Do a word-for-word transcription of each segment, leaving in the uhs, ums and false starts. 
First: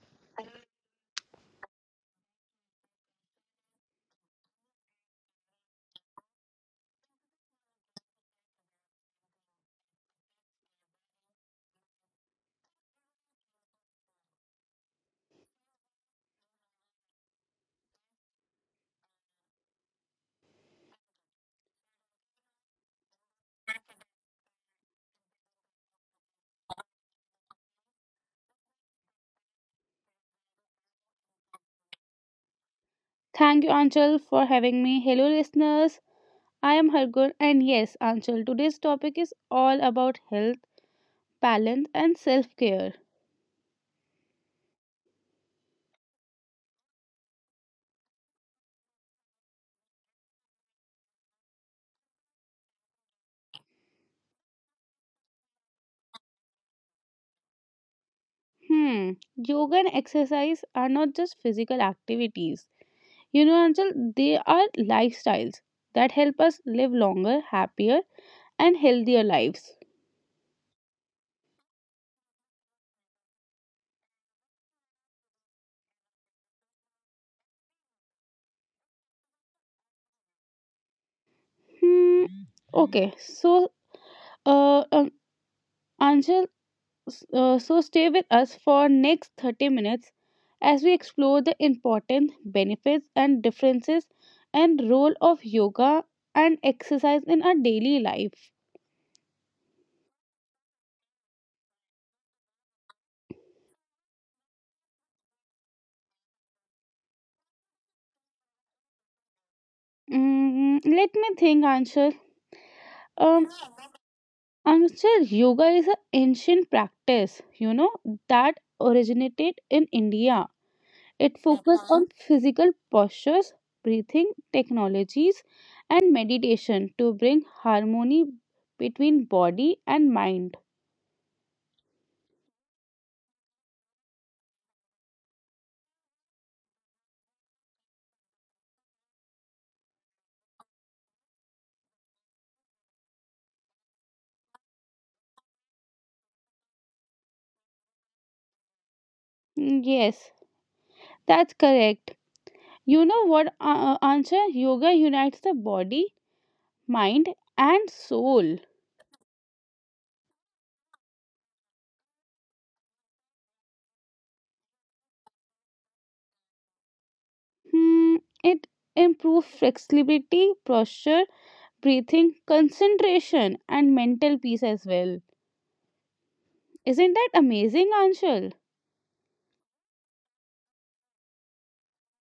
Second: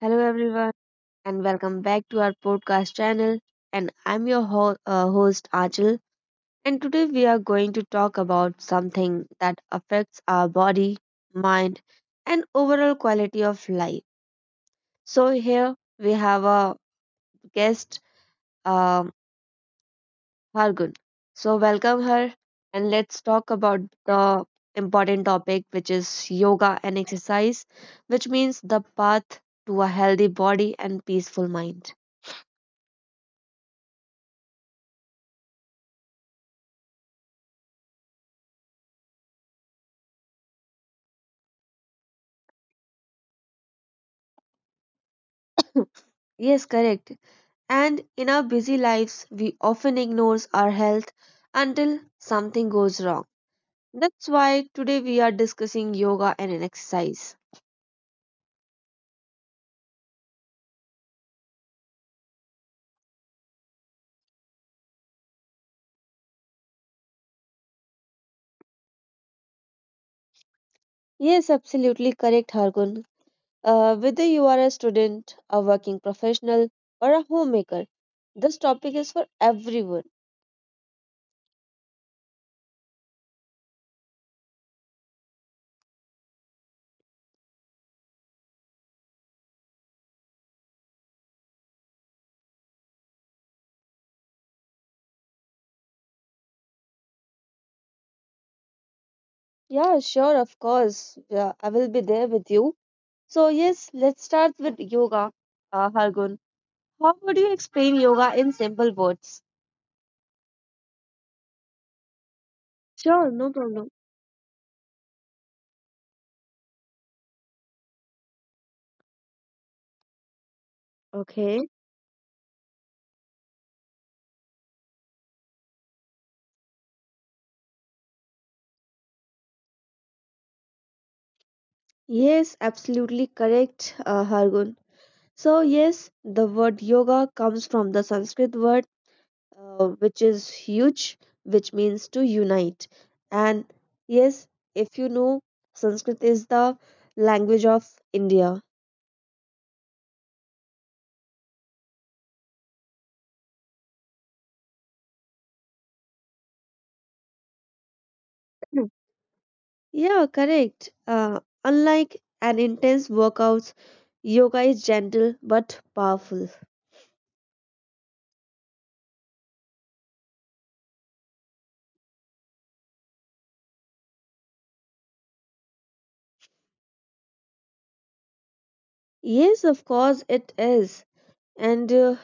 Hello, everyone, and welcome back to our podcast channel. And I'm your ho- uh, host, Achal. And today we are going to talk about something that affects our body, mind, and overall quality of life. So, here we have a guest, um, Hargun. So, welcome her, and let's talk about the important topic, which is yoga and exercise, which means the path to a healthy body and peaceful mind. Thank you, Anchal, for having me. Hello, listeners. I am Hargur, and yes, Anchal, today's topic is all about health, balance, and self care. Yes, correct. And in our busy lives, we often ignore our health until something goes wrong. That's why today we are discussing yoga and an exercise. Hmm, yoga and exercise are not just physical activities. You know, Anchal, they are lifestyles that help us live longer, happier, and healthier lives. Yes, absolutely correct, Hargun. Uh, whether you are a student, a working professional, or a homemaker, this topic is for everyone. Hmm, okay, so, uh, um, Anchal, S- uh, so stay with us for next thirty minutes as we explore the important benefits and differences and role of yoga and exercise in our daily life. Yeah, sure, of course. Yeah, I will be there with you. So, yes, let's start with yoga, uh, Hargun. How would you explain yoga in simple words? Mm, let me think, Anshul. Sure, Um, no problem. Anshul, yoga is an ancient practice, you know, that originated in India. It Okay. focuses on physical postures, breathing technologies, and meditation to bring harmony between body and mind. Yes, absolutely correct, uh, Hargun. So, yes, the word yoga comes from the Sanskrit word, uh, which is huge, which means to unite. And yes, if you know, Sanskrit is the language of India. Mm, Yes, that's correct. You know what, uh, Ansha? Yoga unites the body, mind, and soul. Yeah, correct. Uh, unlike an intense workouts, yoga is gentle but powerful. Hmm, it improves flexibility, posture, breathing, concentration, and mental peace as well. Isn't that amazing, Anshul? Yes, of course it is. And uh,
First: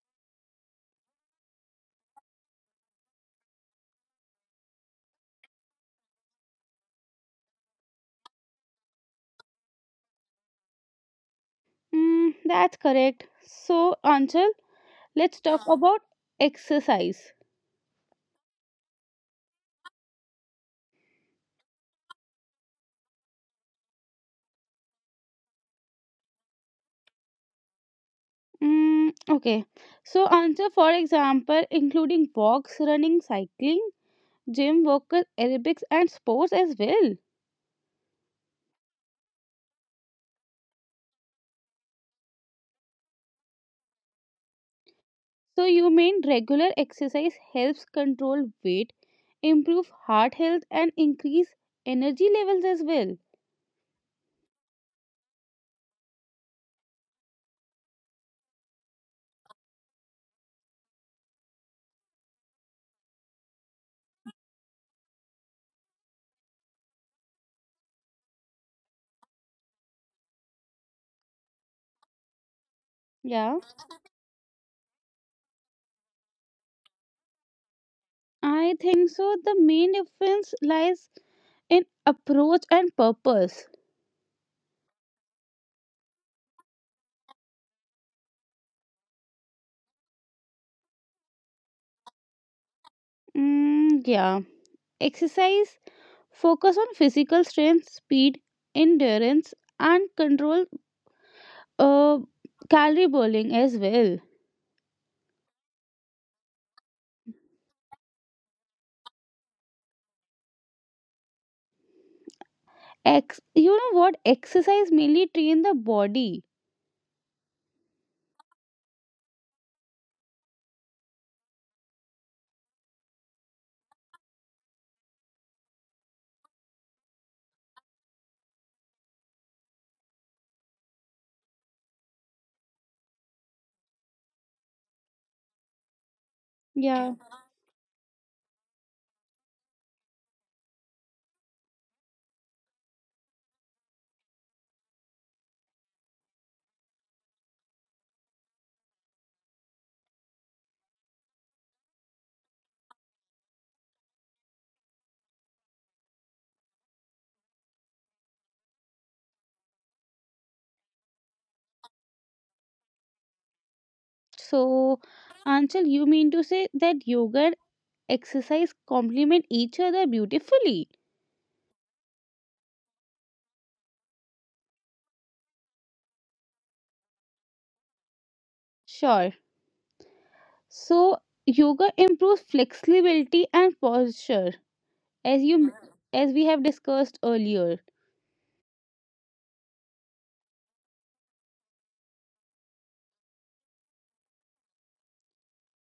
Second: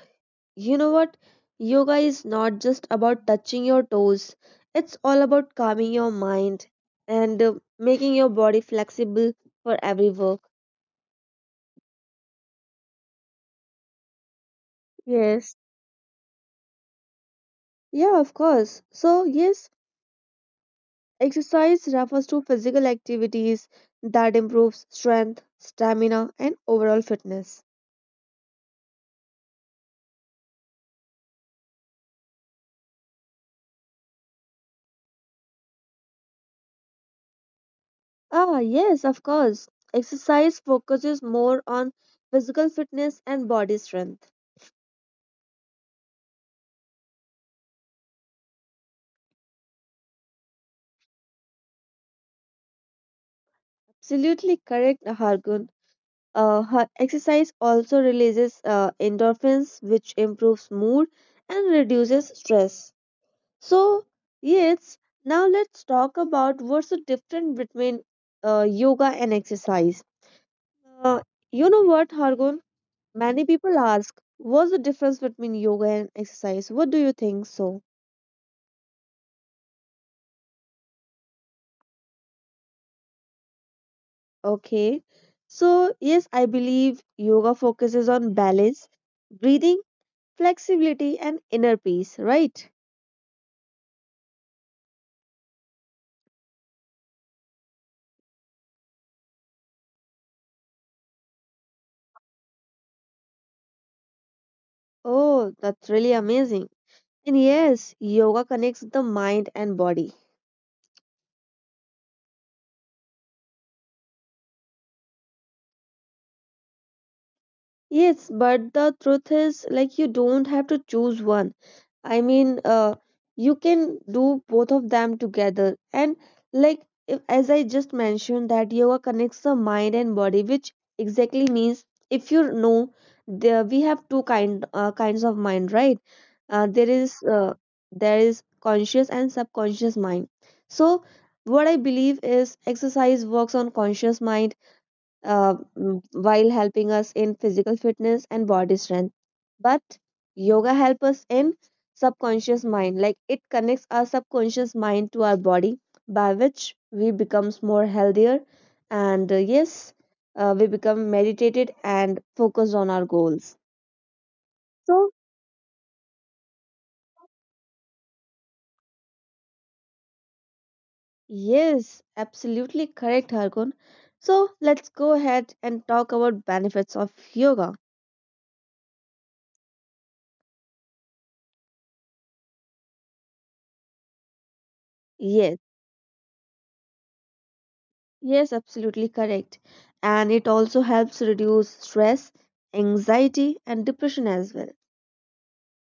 you know what? Yoga is not just about touching your toes. It's all about calming your mind and uh, making your body flexible for every work. Mm, that's correct. So, Anshul, let's Yes. talk uh about exercise. Yeah, of course. So, yes, exercise refers to physical activities that improves strength, stamina, and overall fitness. Mm, okay. So answer for example including walks, running, cycling, gym workers, aerobics and sports as well. Ah, yes, of course. Exercise focuses more on physical fitness and body strength. So you mean regular exercise helps control weight, improve heart health and increase energy levels as well. Absolutely correct, Hargun. Uh, ha- exercise also releases uh, endorphins, which improves mood and reduces stress. So, yes, now let's talk about what's the difference between uh, yoga and exercise. Uh, you know what, Hargun? Many Yeah. people ask, what's the difference between yoga and exercise? What do you think so? I think so the main difference lies in approach and purpose. Okay. So, yes, I believe yoga focuses on balance, breathing, flexibility, and inner peace, right? Mm, yeah. Exercise focus on physical strength, speed, endurance, and control uh, calorie burning as well. Oh, that's really amazing. And yes, yoga connects the mind and body. Ex- you know what? Exercise mainly train the body. Yes, but the truth is, like, you don't have to choose one. I mean, uh, you can do both of them together. And, like, if, as I just mentioned, that yoga connects the mind and body, which exactly means if you know, there we have two kind uh, kinds of mind, right? Uh, there Yeah. is uh, there is conscious and subconscious mind. So, what I believe is exercise works on conscious mind, uh, mm, while helping us in physical fitness and body strength. But yoga helps us in subconscious mind, like it connects our subconscious mind to our body, by which we becomes more healthier, and uh, yes, uh, we become meditated and focused on our goals. So, So Anchal, you mean to say that yoga and exercise complement each other beautifully? yes, absolutely correct, Harkon. So let's go ahead and talk about benefits of yoga. Sure. So, yoga improves flexibility and posture, as Yes. you as we have discussed earlier. Yes, absolutely correct. And it also helps reduce stress, anxiety, and depression as well.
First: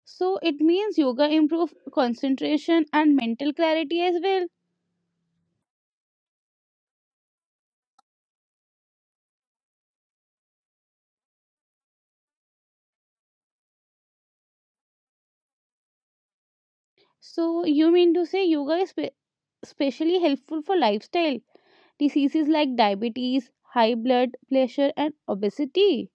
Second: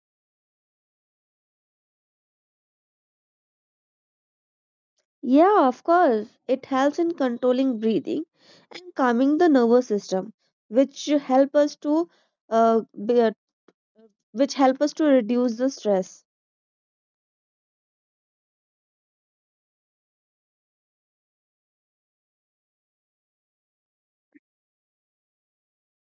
So it means yoga improve concentration and mental clarity as well. Yeah, of course. It helps in controlling breathing and calming the nervous system, which help us to uh, be, uh, which help us to reduce the stress. So you mean to say yoga is spe- especially helpful for lifestyle diseases like diabetes, high blood pressure and obesity.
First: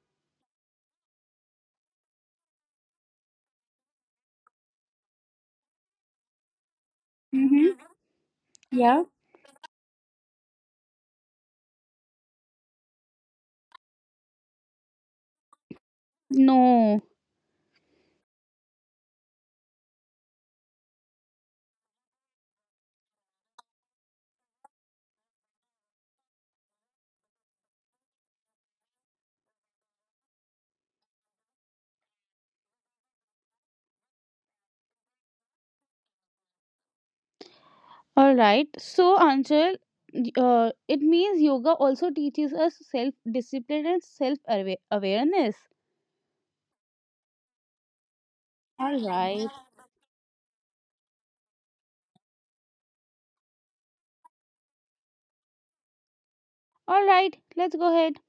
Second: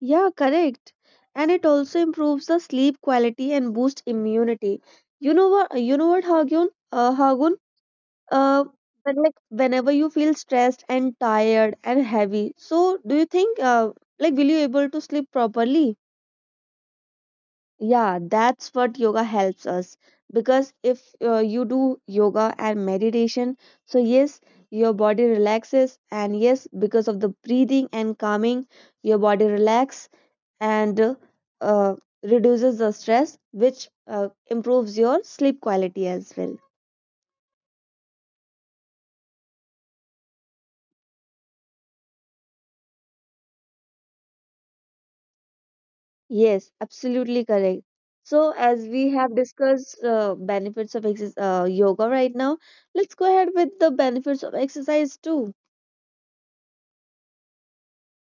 Yeah, correct. And it also improves the sleep quality and boosts immunity. You know what? You know what, Hagun? Uh, Hagun? uh, but like whenever you feel stressed and tired and heavy, so do you think, uh, like, will you able to sleep properly? No. Yeah, that's what yoga helps us, because if uh, you do yoga and meditation, so yes, your body relaxes, and yes, because of the breathing and calming, your body relax, and uh, uh, reduces the stress, which uh, improves your sleep quality as well. All right. So Anshul, y- uh, it means yoga also teaches us self discipline and self awareness. Yes, absolutely correct. So, as we have discussed uh, benefits of exercise, uh, yoga right now, let's go ahead with the benefits of exercise too. All right, let's go ahead.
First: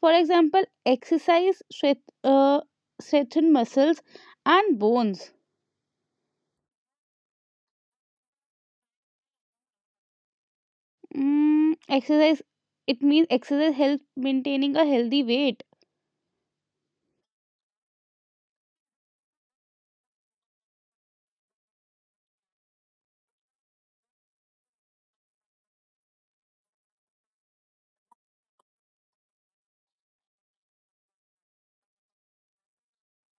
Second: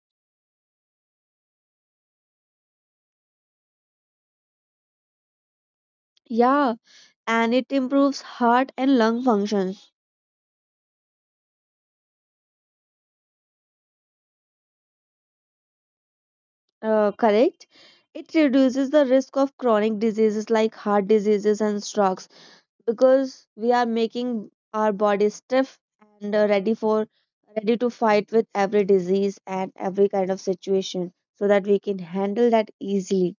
For example, exercise strength, uh, strengthen muscles and bones. Yeah, and it improves heart and lung functions, Mm, exercise It means exercise help maintaining a healthy weight. uh, correct? It reduces the risk of chronic diseases like heart diseases and strokes, because we are making our body stiff and uh, ready for ready to fight with every disease and every kind of situation, so that we can handle that easily.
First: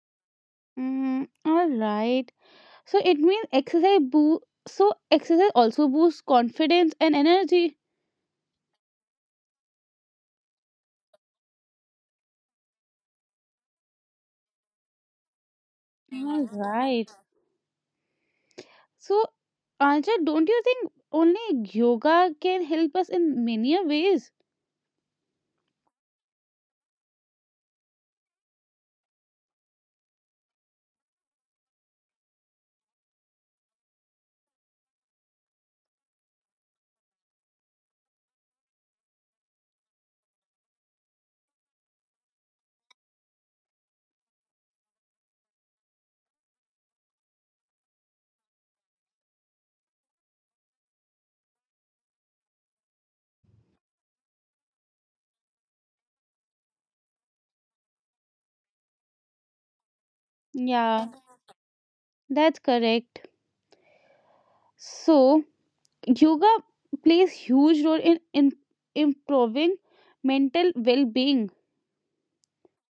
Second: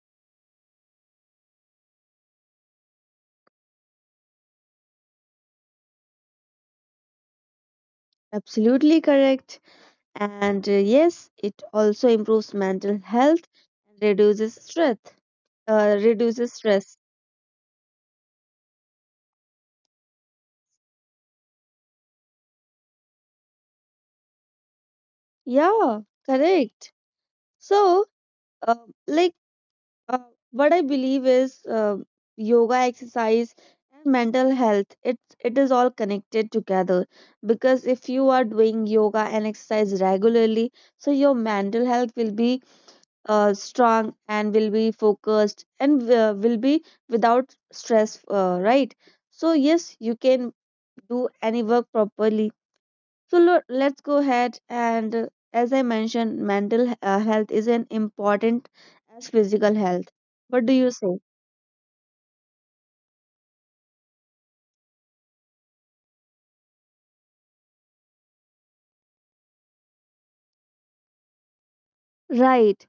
Mm, all right. So it means exercise boo. So exercise also boosts confidence and energy. Absolutely correct. And uh, yes, it also improves mental health and reduces stress. Uh, All Reduces stress. right. So Anja, don't you think only yoga can help us in many a ways? Yeah, correct. So, uh, like, uh, what I believe is uh, yoga, exercise, and mental health. It it is all connected together, because if you are doing yoga and exercise regularly, so your mental health will be uh, strong and will be focused and uh, will be without stress, uh, right? So, yes, you can do any work properly. So, lo- let's go ahead, and uh, as I mentioned, mental uh, health is an important as physical health. What do you Yeah, say? that's correct. So yoga plays huge role in, in improving mental well-being. Right.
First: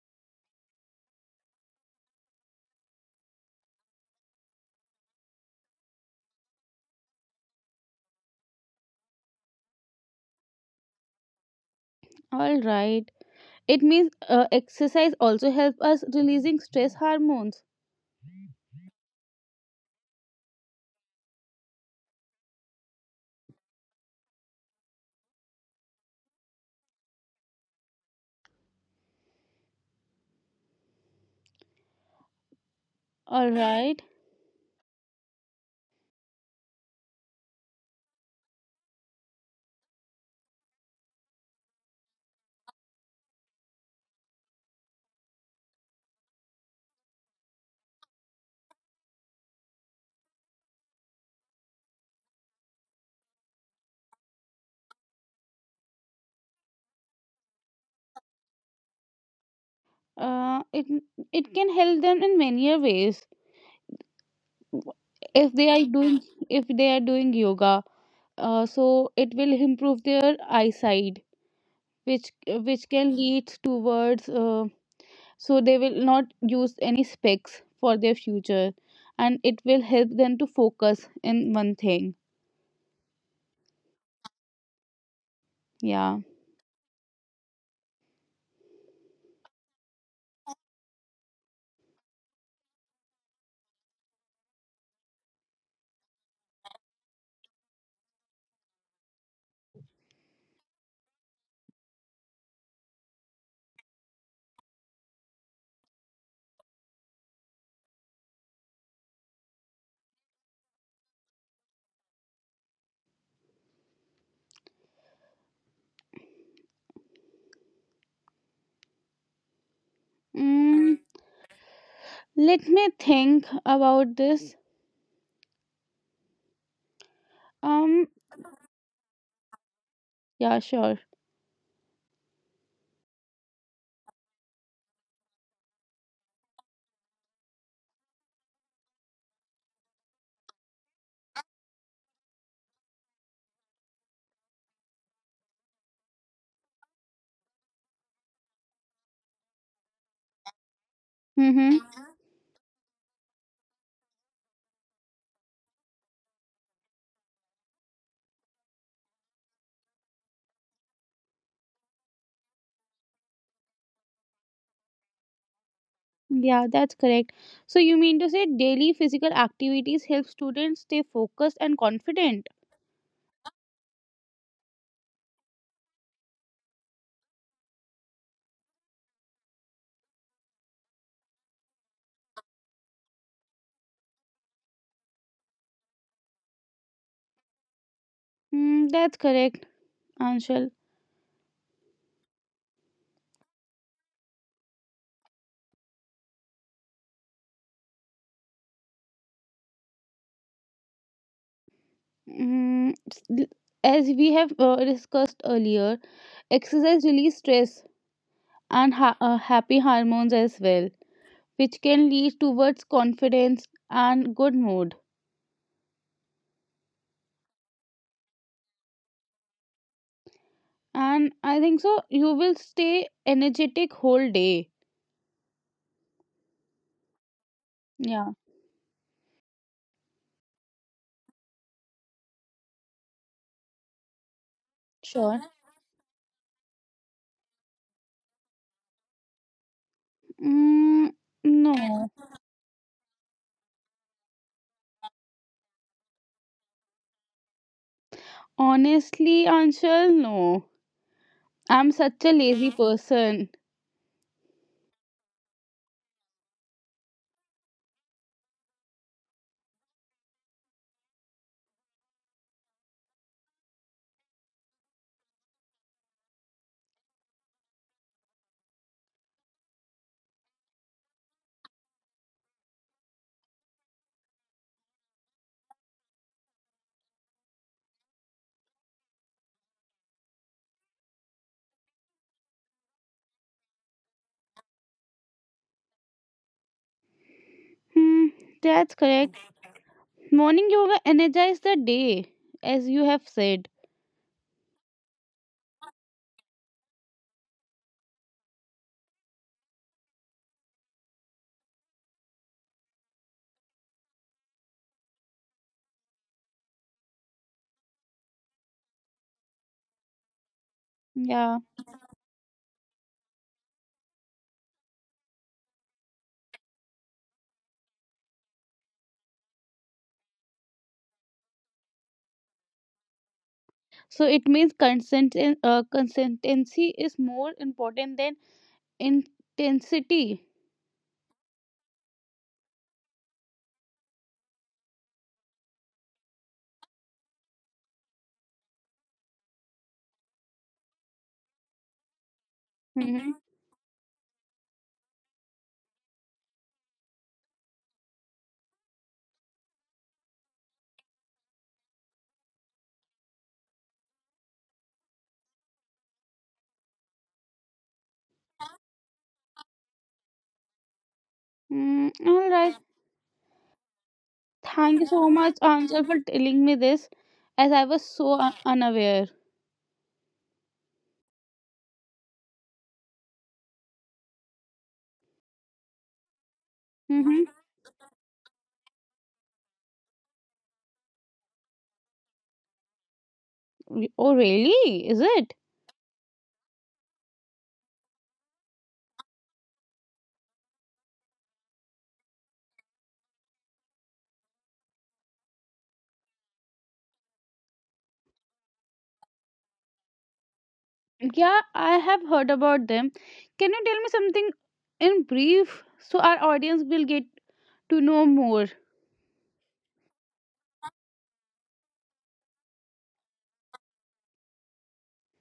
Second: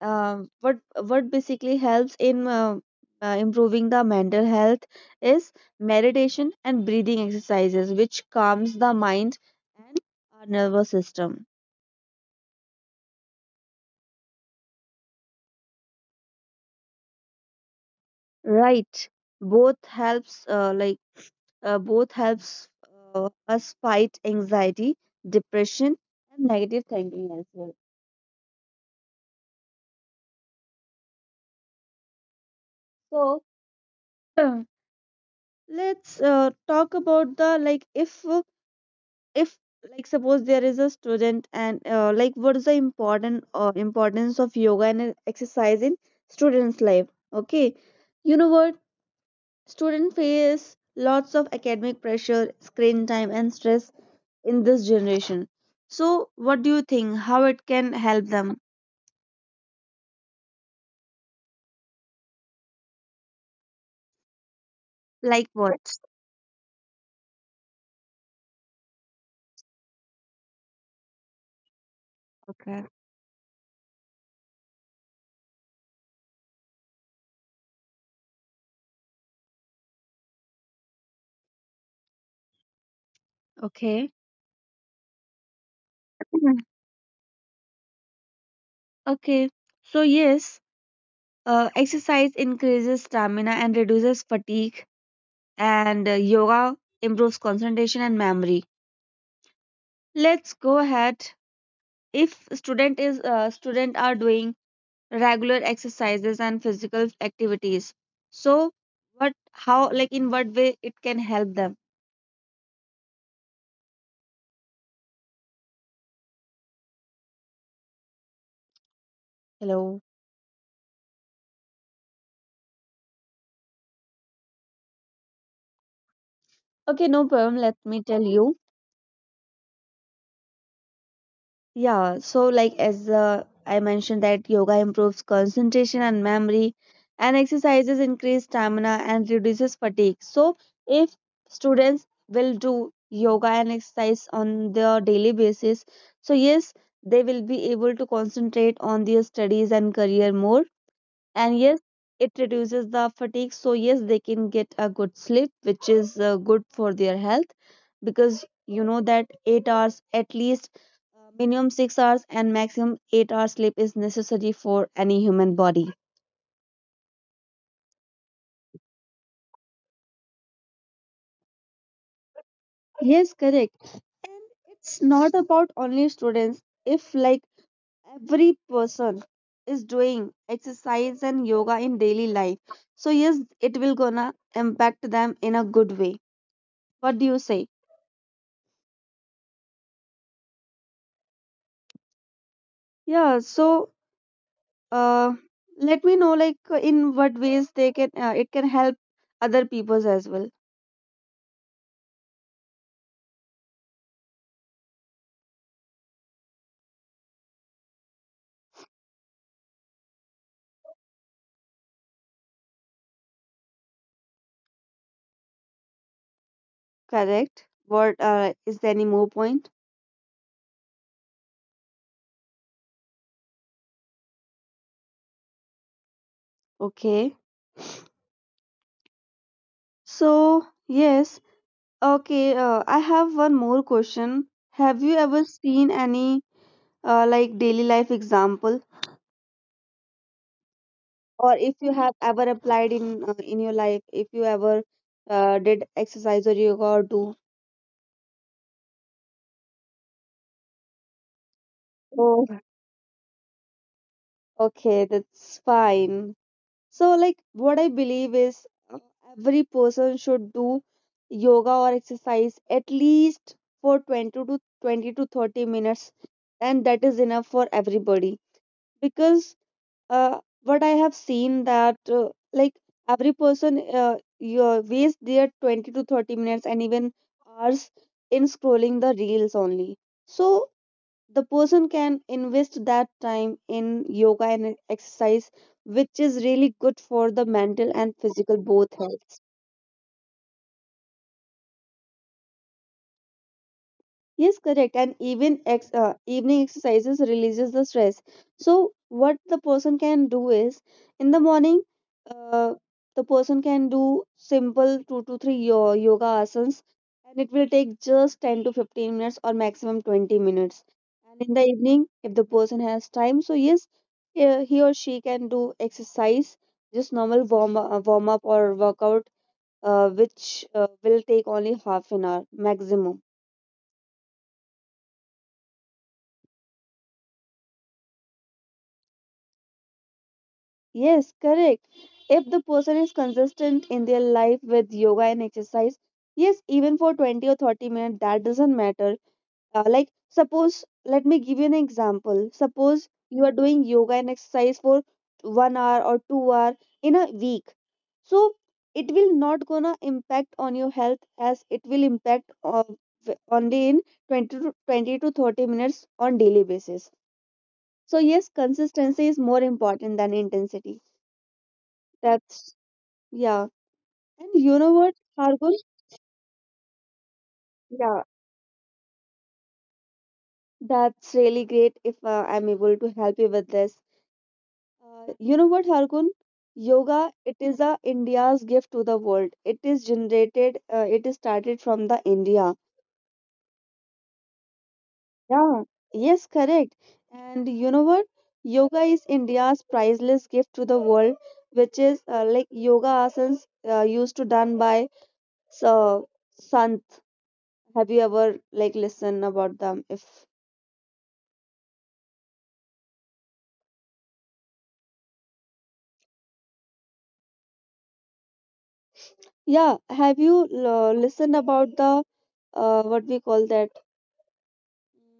Um, what what basically helps in uh, uh, improving the mental health is meditation and breathing exercises, which calms the mind and our nervous system. All right, it means uh, exercise also help us releasing stress hormones. Right. Both helps uh, like uh, both helps uh, us fight anxiety, depression, and negative thinking as well. So All right, let's uh, talk about the, like, if uh, if like suppose there is a student, and uh, like, what is the important uh, importance of yoga and exercise in students' life? Okay, you know what? Students face lots of academic pressure, screen time, and stress in this generation. So, what do you think? How it can help them? uh, it it can help them in many a ways. Like if they what? are doing if they are doing yoga, uh, so it will improve their eyesight, which Okay. which can lead towards um so they will not use any specs for their future, and it will help them to focus in one thing. Okay. Yeah. Mhm. Okay, so yes, uh, exercise increases stamina and reduces fatigue, and uh, yoga improves concentration and memory. Let's go ahead. If student is uh, student are doing regular exercises and physical activities. So, what, how, like, in what way it can help them? Hello. mm, Let me think about this. Okay, no problem. Let me um tell you. yeah, sure. Yeah, so, like, as uh, I mentioned, that yoga improves concentration and memory, and exercises increase stamina and reduces fatigue. So, if students will do yoga and exercise on their daily basis, so yes, they will be able to concentrate on their studies and career more, and yes, Mm-hmm. it reduces the fatigue, so yes, they can get a good sleep, which is uh, good for their health, because you know that eight hours at least, uh, minimum six hours and maximum eight hours sleep is necessary for any human body. Yeah, that's correct. So you mean to say daily physical activities help students stay focused and confident. Yes, correct. And it's not about only students. If like every person is doing exercise and yoga in daily life, so yes, it will gonna impact them in a good way. What do you say? Mm, that's correct, Anshul. Yeah, so uh, let me know, like, uh, in what ways they can uh, it can help other peoples as well. mm, s- as we have uh, discussed earlier, exercise release stress and ha- uh, happy hormones as well, which can lead towards confidence and good mood. Correct, what, uh, is there any more point? And I think so, you will stay energetic whole day. Okay, Yeah, so yes. Okay, uh, I have one more question. Have you sure. ever seen any uh, like daily life example, Mm, or no, if you have ever applied in uh, in your life, if you ever uh, did exercise or yoga or do. honestly, Anshul, no. I'm such a Oh, lazy person. okay, that's fine. So, like, what I believe is, uh, every person should do yoga or exercise at least for twenty to twenty to thirty minutes, and that is enough for everybody. Because uh, what I have seen, that uh, like, every person, uh, you waste their twenty to thirty minutes and even hours in scrolling the reels only. So the person can invest that time in yoga and exercise, which is really good for the mental and Hmm, physical that's both correct. health. Morning yoga energize the day, as you have said. Yes, correct. And even ex- uh, evening exercises releases the stress. So what the person can do is in the morning, uh, the person can do simple two to three yo- yoga asanas, and it will take just ten to fifteen minutes or maximum twenty minutes. And in Yeah. the evening, if the person has time, so yes, he he or she can do exercise, just normal warm uh, warm up or workout, uh, which uh, will take only half an hour maximum. So it means consent uh, consistency is more important than intensity. Yes, correct. If the person is consistent in their life with yoga and exercise, yes, even for twenty or thirty minutes, that doesn't matter. Uh, like, suppose, let me give you an example. Suppose Mm-hmm. you are doing yoga and exercise for one hour or two hour in a week. So, it will not gonna impact on your health as it will impact on, only in twenty to, twenty to thirty minutes on daily basis. So, yes, consistency is more important than intensity. Mm, all That's right. Yeah, and you know Thank you what, so much, Argun? Anshul, for telling me this, as I was Yeah, so un- unaware. that's really great if uh, I'm able to help you with this. Uh, you know what, Argun? Yoga, Mm-hmm. it is a India's gift to the world. It is generated, uh, it is started from the India. Oh, really? Is it? Yeah, yes, correct. And you know what? Yoga is India's priceless gift to the world, which is uh, like yoga asanas uh, used to done by so, Sant. Have you ever like listened about them? If. Yeah, I have heard about them. Can you tell me something in brief so our audience will get to know more? Yeah, have you uh, listened about the uh, what we call that?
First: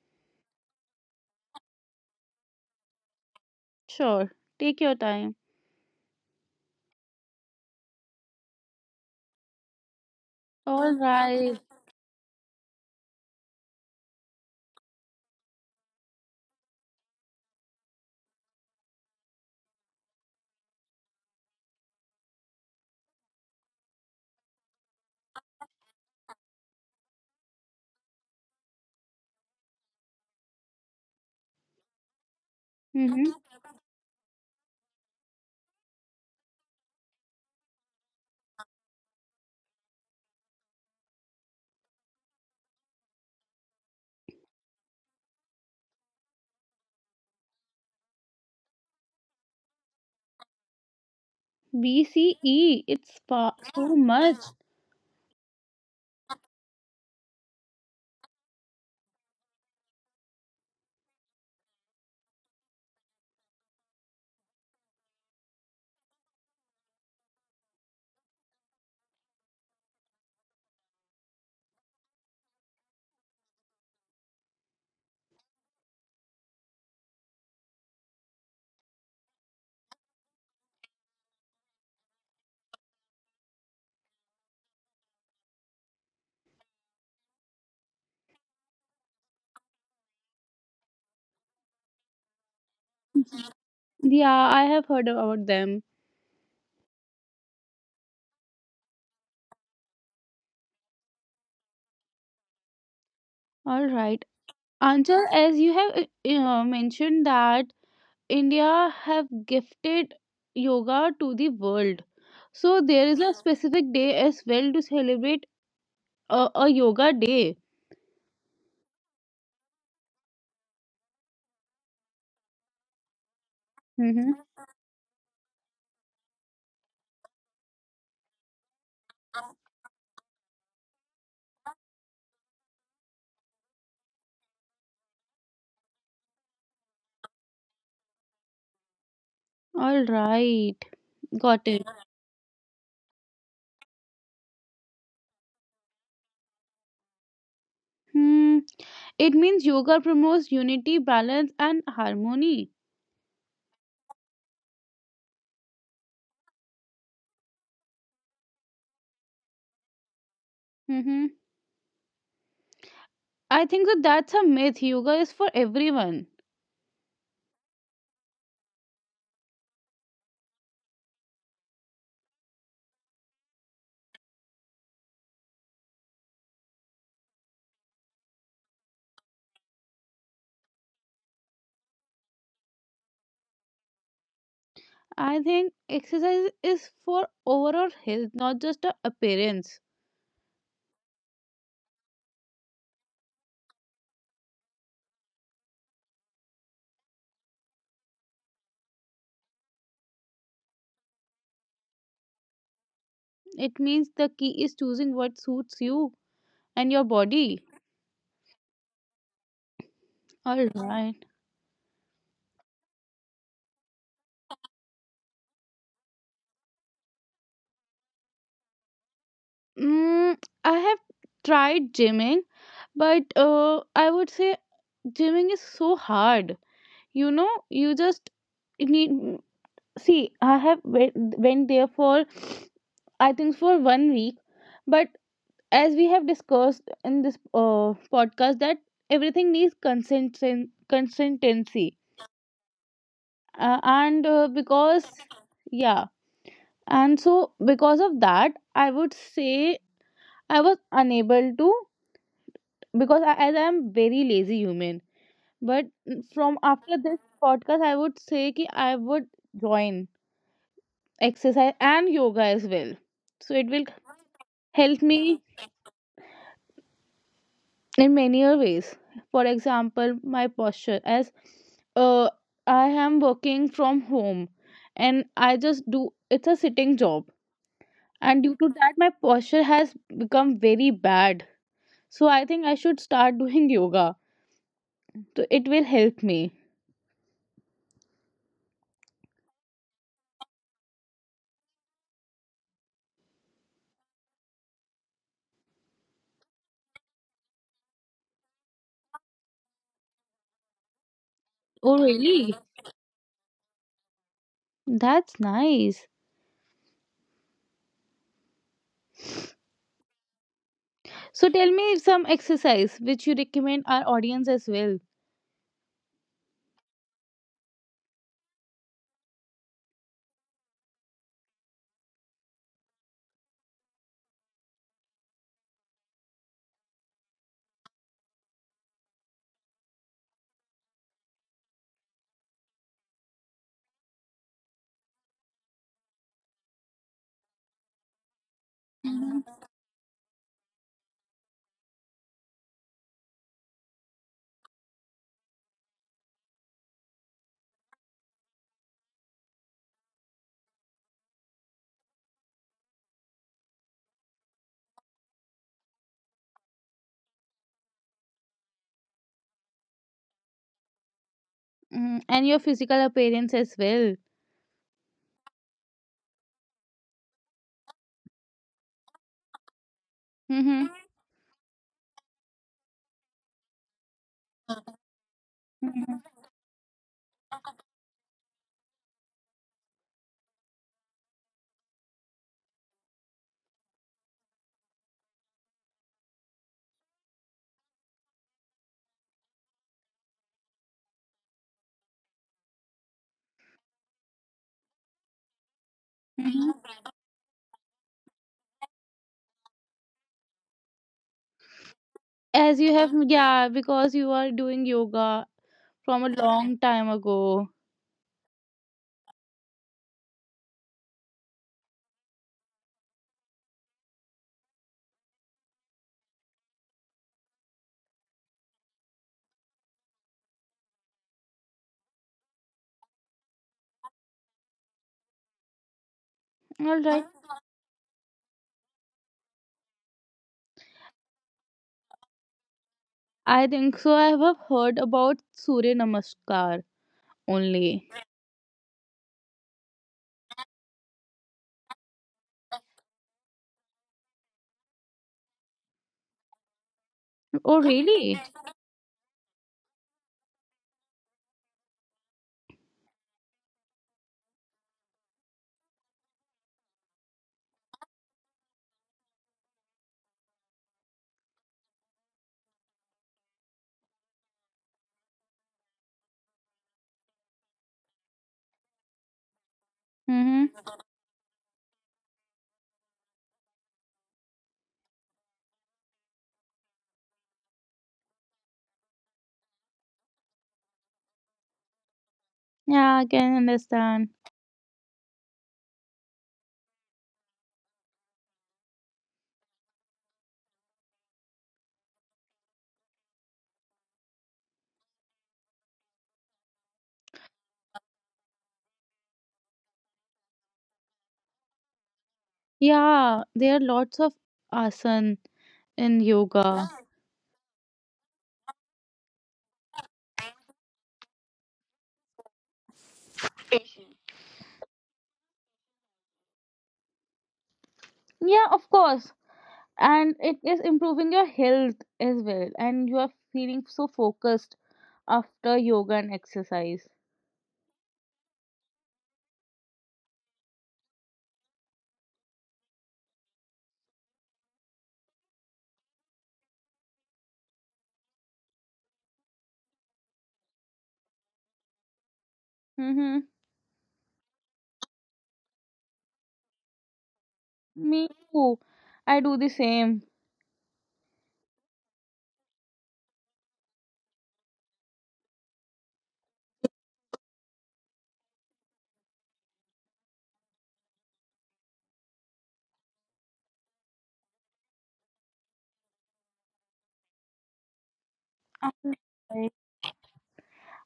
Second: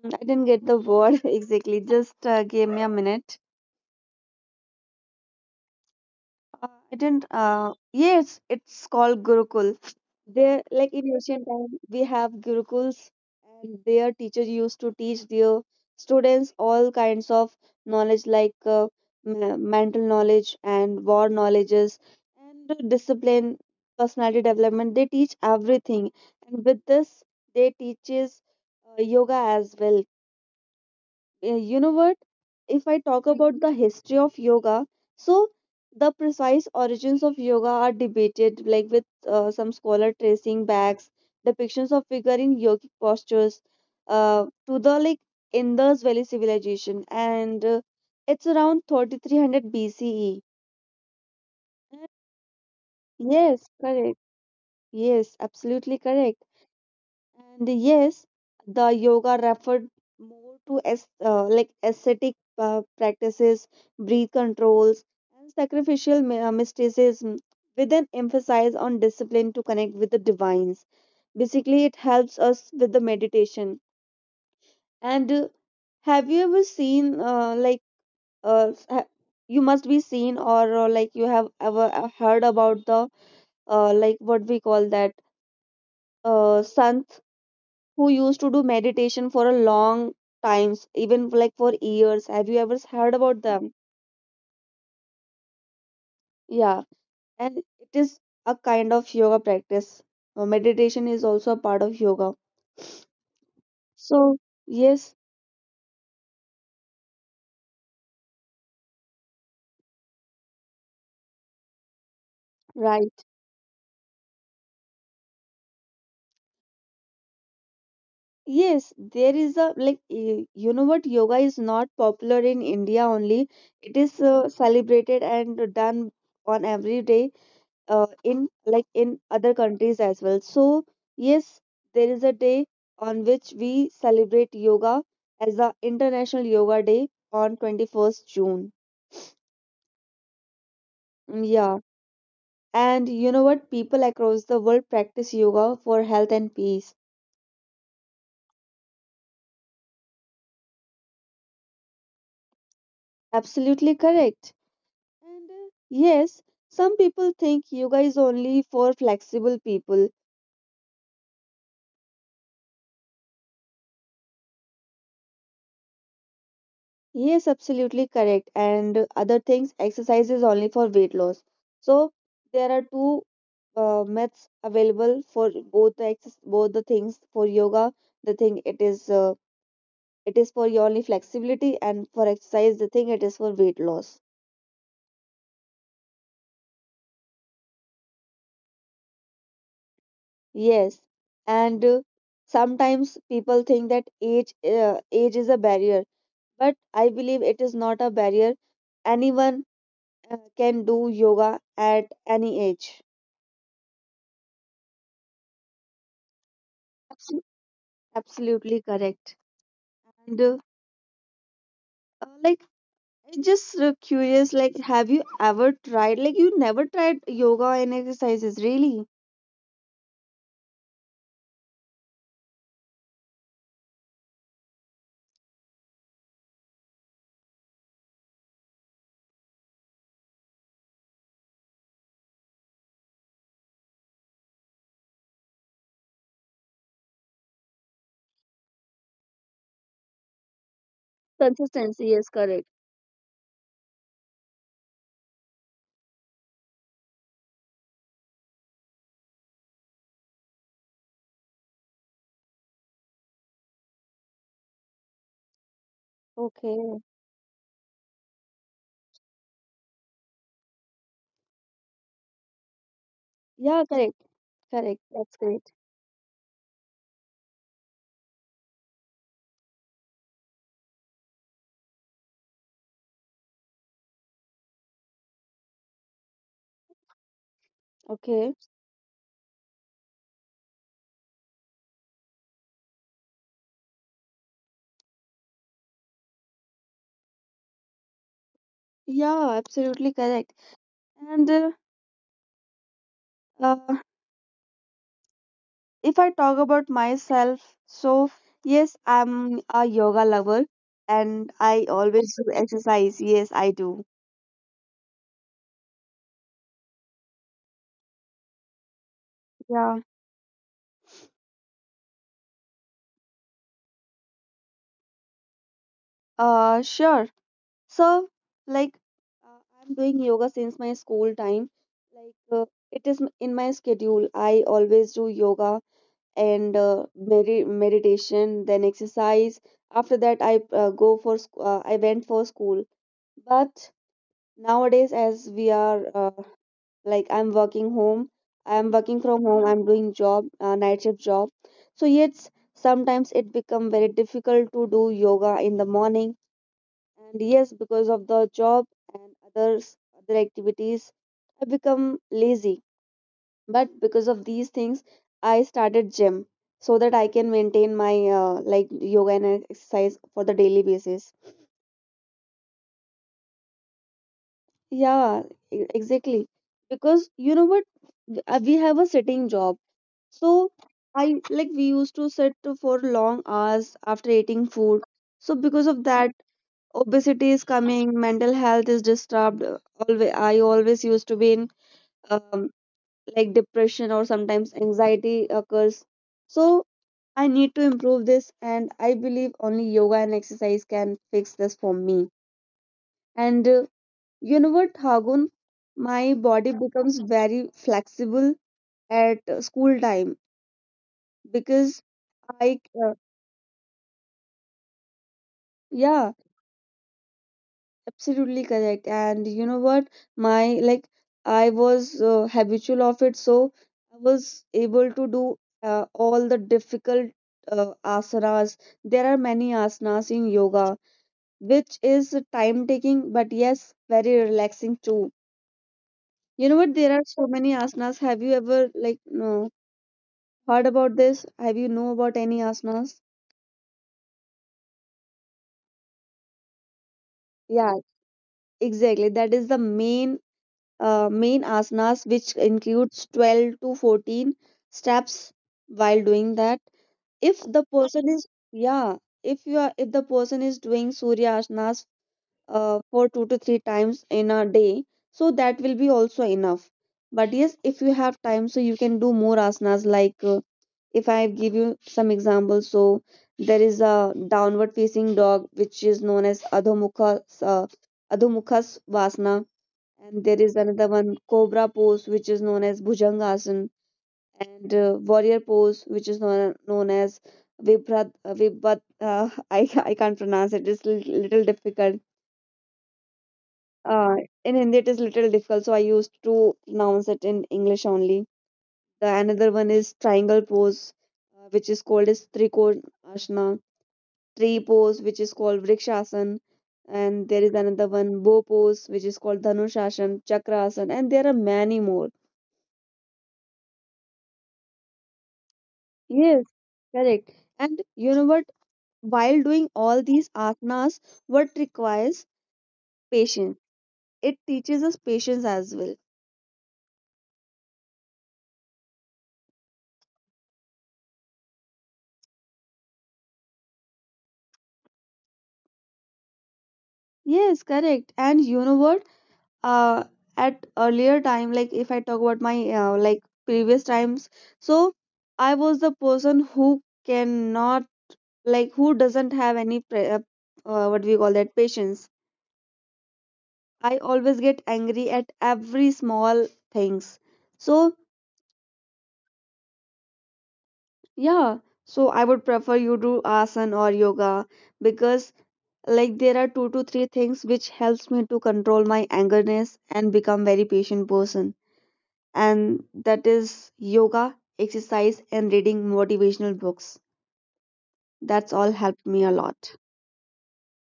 Mm, I didn't get the word exactly. Just uh, give me a minute. Sure. Take your time. Uh, I didn't. Uh, yes, it's called Gurukul. There, like All in ancient right. time, we have Gurukuls, and their teachers used to teach their students all kinds of knowledge, like uh, m- mental knowledge and war knowledges and discipline, personality development. They teach everything, and with this, they teaches uh, yoga as well. Uh, you know what? If I talk Mm-hmm. about the history of yoga, so the precise origins of yoga are debated, like with uh, some scholar tracing backs, depictions of figure in yogic postures uh, to the like Indus Valley civilization, and uh, it's around thirty-three hundred B C E. B C E. It's fa- Yes, so correct. much. Yes, absolutely correct. And yes, the yoga referred more to as uh, like ascetic uh, practices, breath controls, and sacrificial my- uh, mysticism, with an emphasis on discipline to connect with the divines. Basically, it helps us with the meditation. And uh, have you ever seen uh, like uh, s- ha- you must be seen or, uh, like you have ever uh, heard about the uh, like what we call that uh, sant who used to do meditation for a long times, even like for years. Have you ever heard about them? Yeah, I have heard about them. Yeah, and it is a kind of yoga practice. Uh, Meditation is also a part of yoga. All right. So, yes, Anchal, as you have uh, uh, mentioned that India have gifted yoga to the world. So there is right. a specific day as well to celebrate a, a yoga day. Yes, there is a like y- you know what, yoga is not popular in India only. It is Mhm. uh, celebrated and done on every day uh, in like in other countries as well, so yes, there is a day on which we celebrate yoga as the international yoga day on twenty-first june. All right, Mm, got yeah. it. And you know what, people across the world practice yoga for health and peace. Hmm. It means yoga promotes unity, balance, and harmony. Absolutely correct. And uh, yes, some people think yoga is only for flexible people. Hmm, I think that that's a myth. Yoga is for everyone. Yes, absolutely correct. And other things, exercise is only for weight loss. So there are two uh, myths available for both the ex- both the things for yoga. The thing it is uh, it is for your only flexibility, and for exercise, the thing it is for weight loss. I think exercise is for overall health, not just a appearance. Yes, and uh, sometimes people think that age uh, age is a barrier, but I believe it is not a barrier. Anyone uh, can do yoga at any age. It means the key is choosing what suits you and your body. Absolutely correct. And uh, All right. uh, like, I just uh, curious, like, have you ever tried, like, you never tried yoga and exercises, really? Mm, I have tried gymming, but uh, I would say gymming is so hard. You know, you just need. See, I have went, went there for, I think, for one week. But as we have discussed in this uh, podcast, that everything needs consisten- consistency. Consistency, yes, correct. Uh, and uh, Because, yeah, and so because of that, I would say I was unable to, because I, as I am very lazy human. But from Okay. after this podcast, I would say that I would join exercise and yoga as well. So it Yeah, will correct. Correct. help That's me great. in many other ways. For example, my posture, as uh, I am working from home and I just do, it's a sitting job, and Okay. due to that my posture has become very bad. So I think I should start doing yoga. So it will help me. Yeah, absolutely correct. And uh, uh, if I talk about myself, so yes, I'm a yoga lover and I Oh always do really? exercise. Yes, I do. That's nice. Yeah. So tell me some exercise which you recommend our audience as well. Uh, sure. So, like, uh, I'm doing yoga since my school time. Like, uh, it is m- in my schedule. I always do yoga and uh, medi meditation, then exercise. After that, I uh, go for sc- uh, I went for school. But nowadays, as we are uh, like, I'm working home. I'm working from Mhm. home. I'm doing job, uh, night shift job. So yet sometimes it become very difficult to do yoga in the morning, and yes, because of the job and others other activities, I become lazy. But because of these things, I started gym so that I can maintain my uh, like yoga and exercise for the daily basis. Mm, and your physical appearance as well. Yeah, e- exactly. Because you know what, W- uh, we have a sitting job, so Mm-hmm. I like we used to sit for long hours after eating food. So because of Mm-hmm. that, obesity is coming, mental health is disturbed. always i always used to be in um, like depression, or sometimes anxiety occurs. So I need to improve this, and I believe only yoga and exercise can fix this for me. And uh, you know what, Hagun, my body becomes very flexible at uh, school time because I As you have, uh, yeah, because you are doing yoga from a yeah. long time ago. Absolutely correct. And you know what? My like I was uh, habitual of it, so I was able to do uh, all the difficult uh, asanas. There are many asanas in yoga, which is time taking, but yes, very relaxing too. You know what? All There are right. so many asanas. Have you ever like no heard about this? Have you know about any asanas? I think so. I have heard about Surya Namaskar Yeah, only. exactly. That is the main uh, main asanas, which includes twelve to fourteen steps while doing that. If Oh, the person really? is, yeah, If you are, if the person is doing Surya asanas uh, for two to three times in a day, so that will be also enough. But yes, if you have time, so you can do more asanas. Like uh, if I give you some examples, so there is a downward facing dog, which is known as Adhomukha, uh, Adhomukha Svasana, and there is Mm-hmm. another one, Cobra pose, which is known as Bhujangasana, and uh, Warrior pose, which is known, known as Vibhrat, uh, Vibhat, uh, I, I can't pronounce it, it's little, little difficult. Yeah, I can understand. Uh, in Hindi, it is little difficult, so I used to pronounce it in English only. The another one is Triangle pose, uh, which is called as Trikonasana, Tree pose, which is called Vrikshasana, and there is another one, Bow pose, which is called Dhanushasana, Chakrasana, and there are many more. Yeah, there are lots of asan in Yes, yoga. correct. And you know what? While doing all these asanas, what requires patience? It teaches us patience as well. Yeah, of course. And it is improving your health as well. And you are feeling so focused after yoga and exercise. Yes, correct. And you know what? Uh, at earlier time, like if I talk about my uh, like previous times, so I was the person who cannot, like who doesn't have any pre- uh, uh, what we call that, patience. Mm-hmm. I always get angry at every small things. So Me too. I do the same. yeah, so I would prefer you do asana or yoga, because like there are two to three things which helps me to control my angerness and become very patient person. And that is yoga, exercise and reading motivational books. That's all helped me a Alright. lot.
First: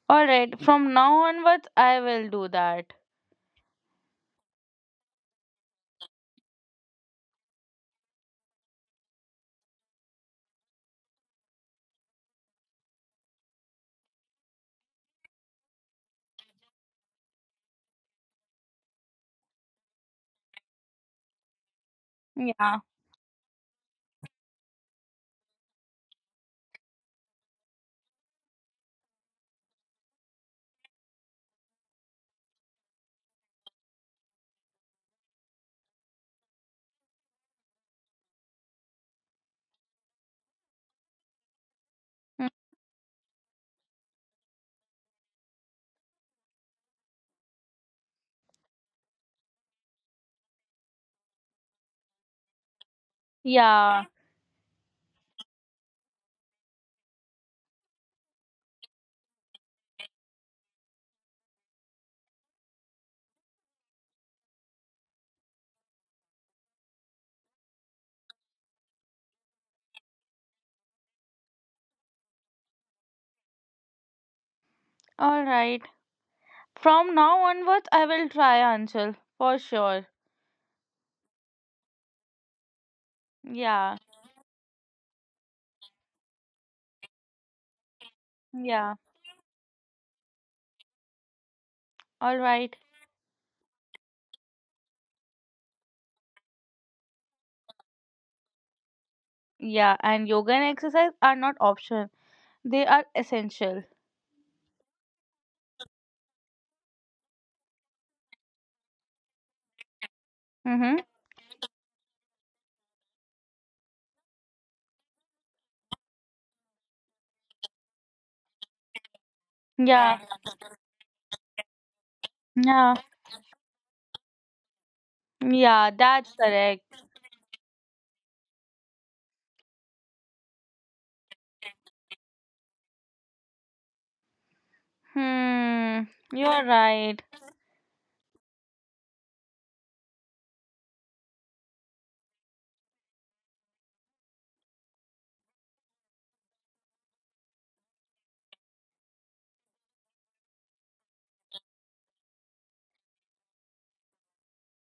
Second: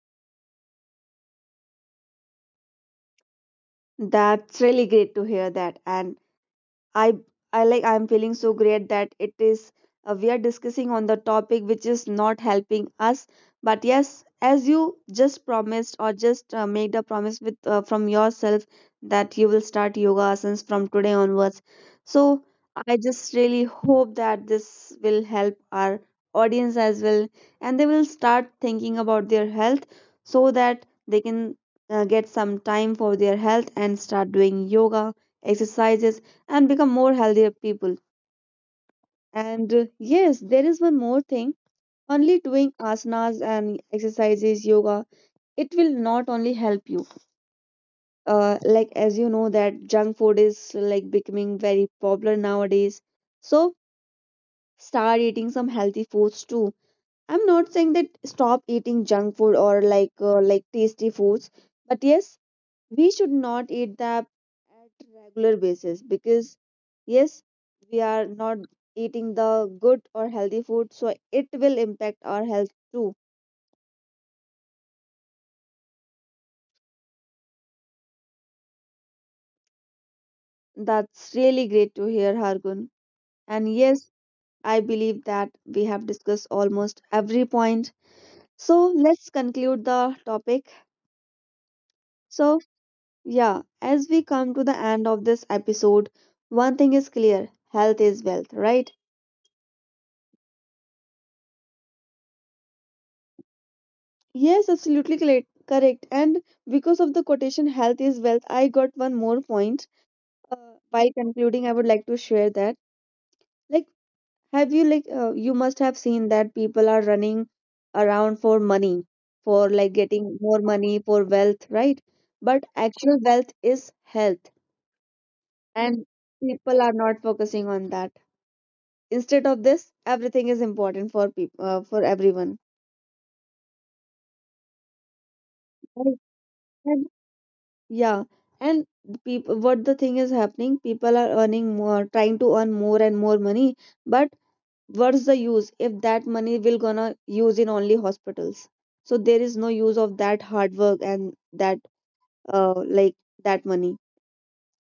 Alright, from now onwards, I will do that. That's really great to hear that. And I I like I'm feeling so great that it is uh, we are discussing on the topic which is not helping us. But yes, as you just promised or just uh, made a promise with uh, from yourself that you will start yoga asanas from today onwards. So Yeah. I just really hope that this will help our audience as well, and they will start thinking about their health so that they can uh, get some time for their health and start doing yoga exercises and become more healthier people. And uh, yes, there is one more thing. Only Mm. doing asanas and exercises, yoga, it will not only help you. Uh, like as you know that junk food is like becoming very popular nowadays. So Yeah. start eating some healthy foods too. I'm not saying that stop eating junk food or like uh, like tasty foods, but yes, we should not eat that at regular basis, because yes, we are not eating the good or healthy food, so it will impact our health too. Alright. From now onwards, I will try Anshul for sure. That's really great to hear, Hargun. And Yeah. yes, I believe that we have discussed almost every point, so Yeah. let's conclude the topic. So Alright. yeah, as we come to the end of this episode, one thing is clear: health is wealth, right? Yeah. And yoga and exercise are not optional, they are essential. Yes, absolutely correct. Correct. And because of the quotation, health is wealth, I got one more point. Uh, Mm-hmm. By concluding, I would like to share that. Like, have you, like, uh, you must have seen that people are running around for money, for like Yeah, getting more money, for wealth, right? But yeah, actual wealth is health, yeah, and that's people correct. are not focusing on that. Instead of this, everything is important for people, uh, for everyone. Hmm, you're Right. right. Yeah, and people, what the thing is happening, people are earning more, trying to earn more and more money, but what's the use if that money will gonna use in only hospitals? So there is no use of that hard work and that uh like that money,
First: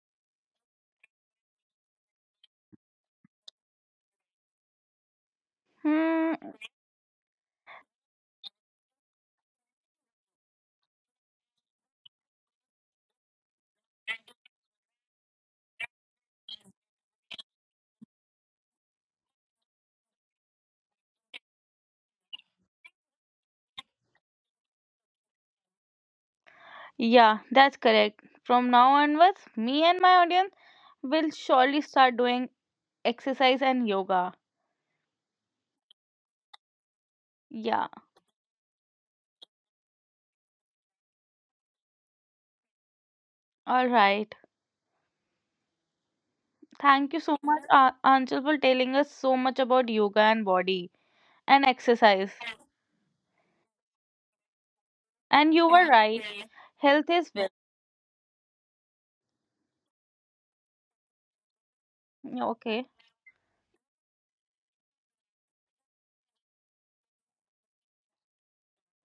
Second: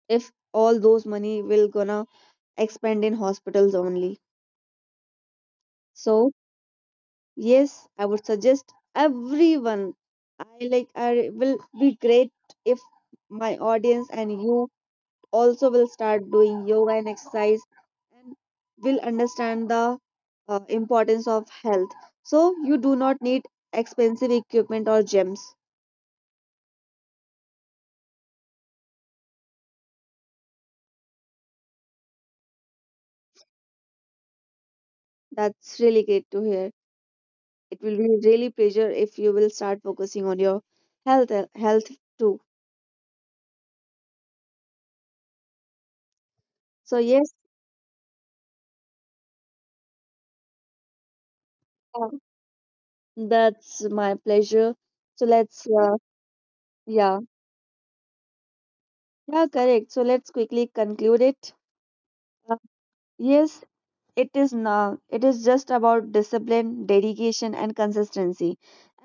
if all those money will gonna expend in hospitals only. So Hmm, yes, I would suggest everyone. I like I will be great if my audience and you also will start doing yoga and exercise and will understand the uh, importance of health. So you do not need expensive equipment or gyms. yeah, that's correct. From now onwards, me and my audience will surely start doing exercise and yoga. That's really great to hear. It Yeah, will be really pleasure if you will start focusing on your health uh, health too. all right. So Thank you yes, so much, A- Anchal, for telling us so much about yoga and body and uh, exercise. that's my pleasure. So And you let's were uh, right. Health yeah, is wealth. yeah, correct. So let's quickly conclude it. Yeah, Uh, okay. yes, it is not. It is just about discipline, dedication, and consistency.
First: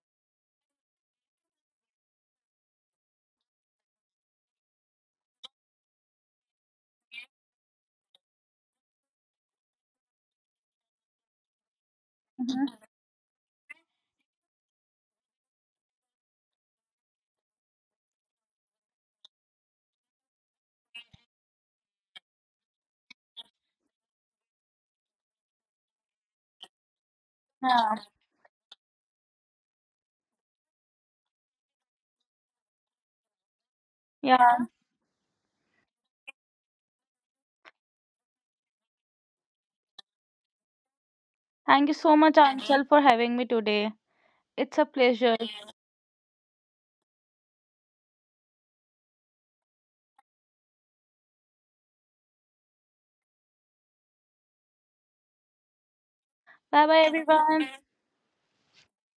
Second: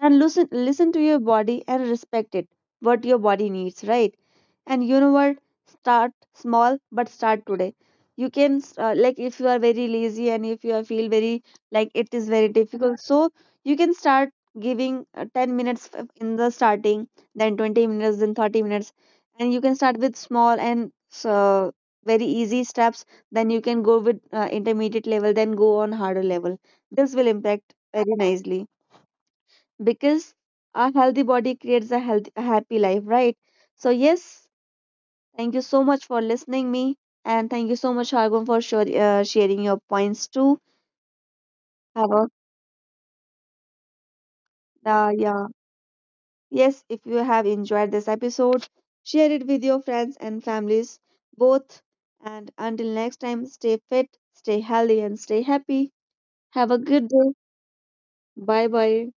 And listen, listen to your body and respect it. What your body needs, right? And you know what? Start small, but start today. You can uh, like if you are very lazy and if you are feel very like it is very Mhm. difficult. So you can start giving uh, ten minutes f- in the starting, then twenty minutes, then thirty minutes, and you can start with small and uh, very easy steps, then you can go with uh, intermediate level, then go on harder level. This will impact very nicely, because a healthy body creates a healthy, a happy life, right? So yes, Yeah. thank you so much for listening me, and thank you so much Hargun for sure, uh, sharing your points too. Thank you Have so a much, Anchal, for having me today. It's a uh, pleasure. yeah, yes, if you have enjoyed this episode, share it with your friends and families both, and until next time, stay fit, stay healthy and stay happy. Have a Bye bye, good day. everyone. Bye bye.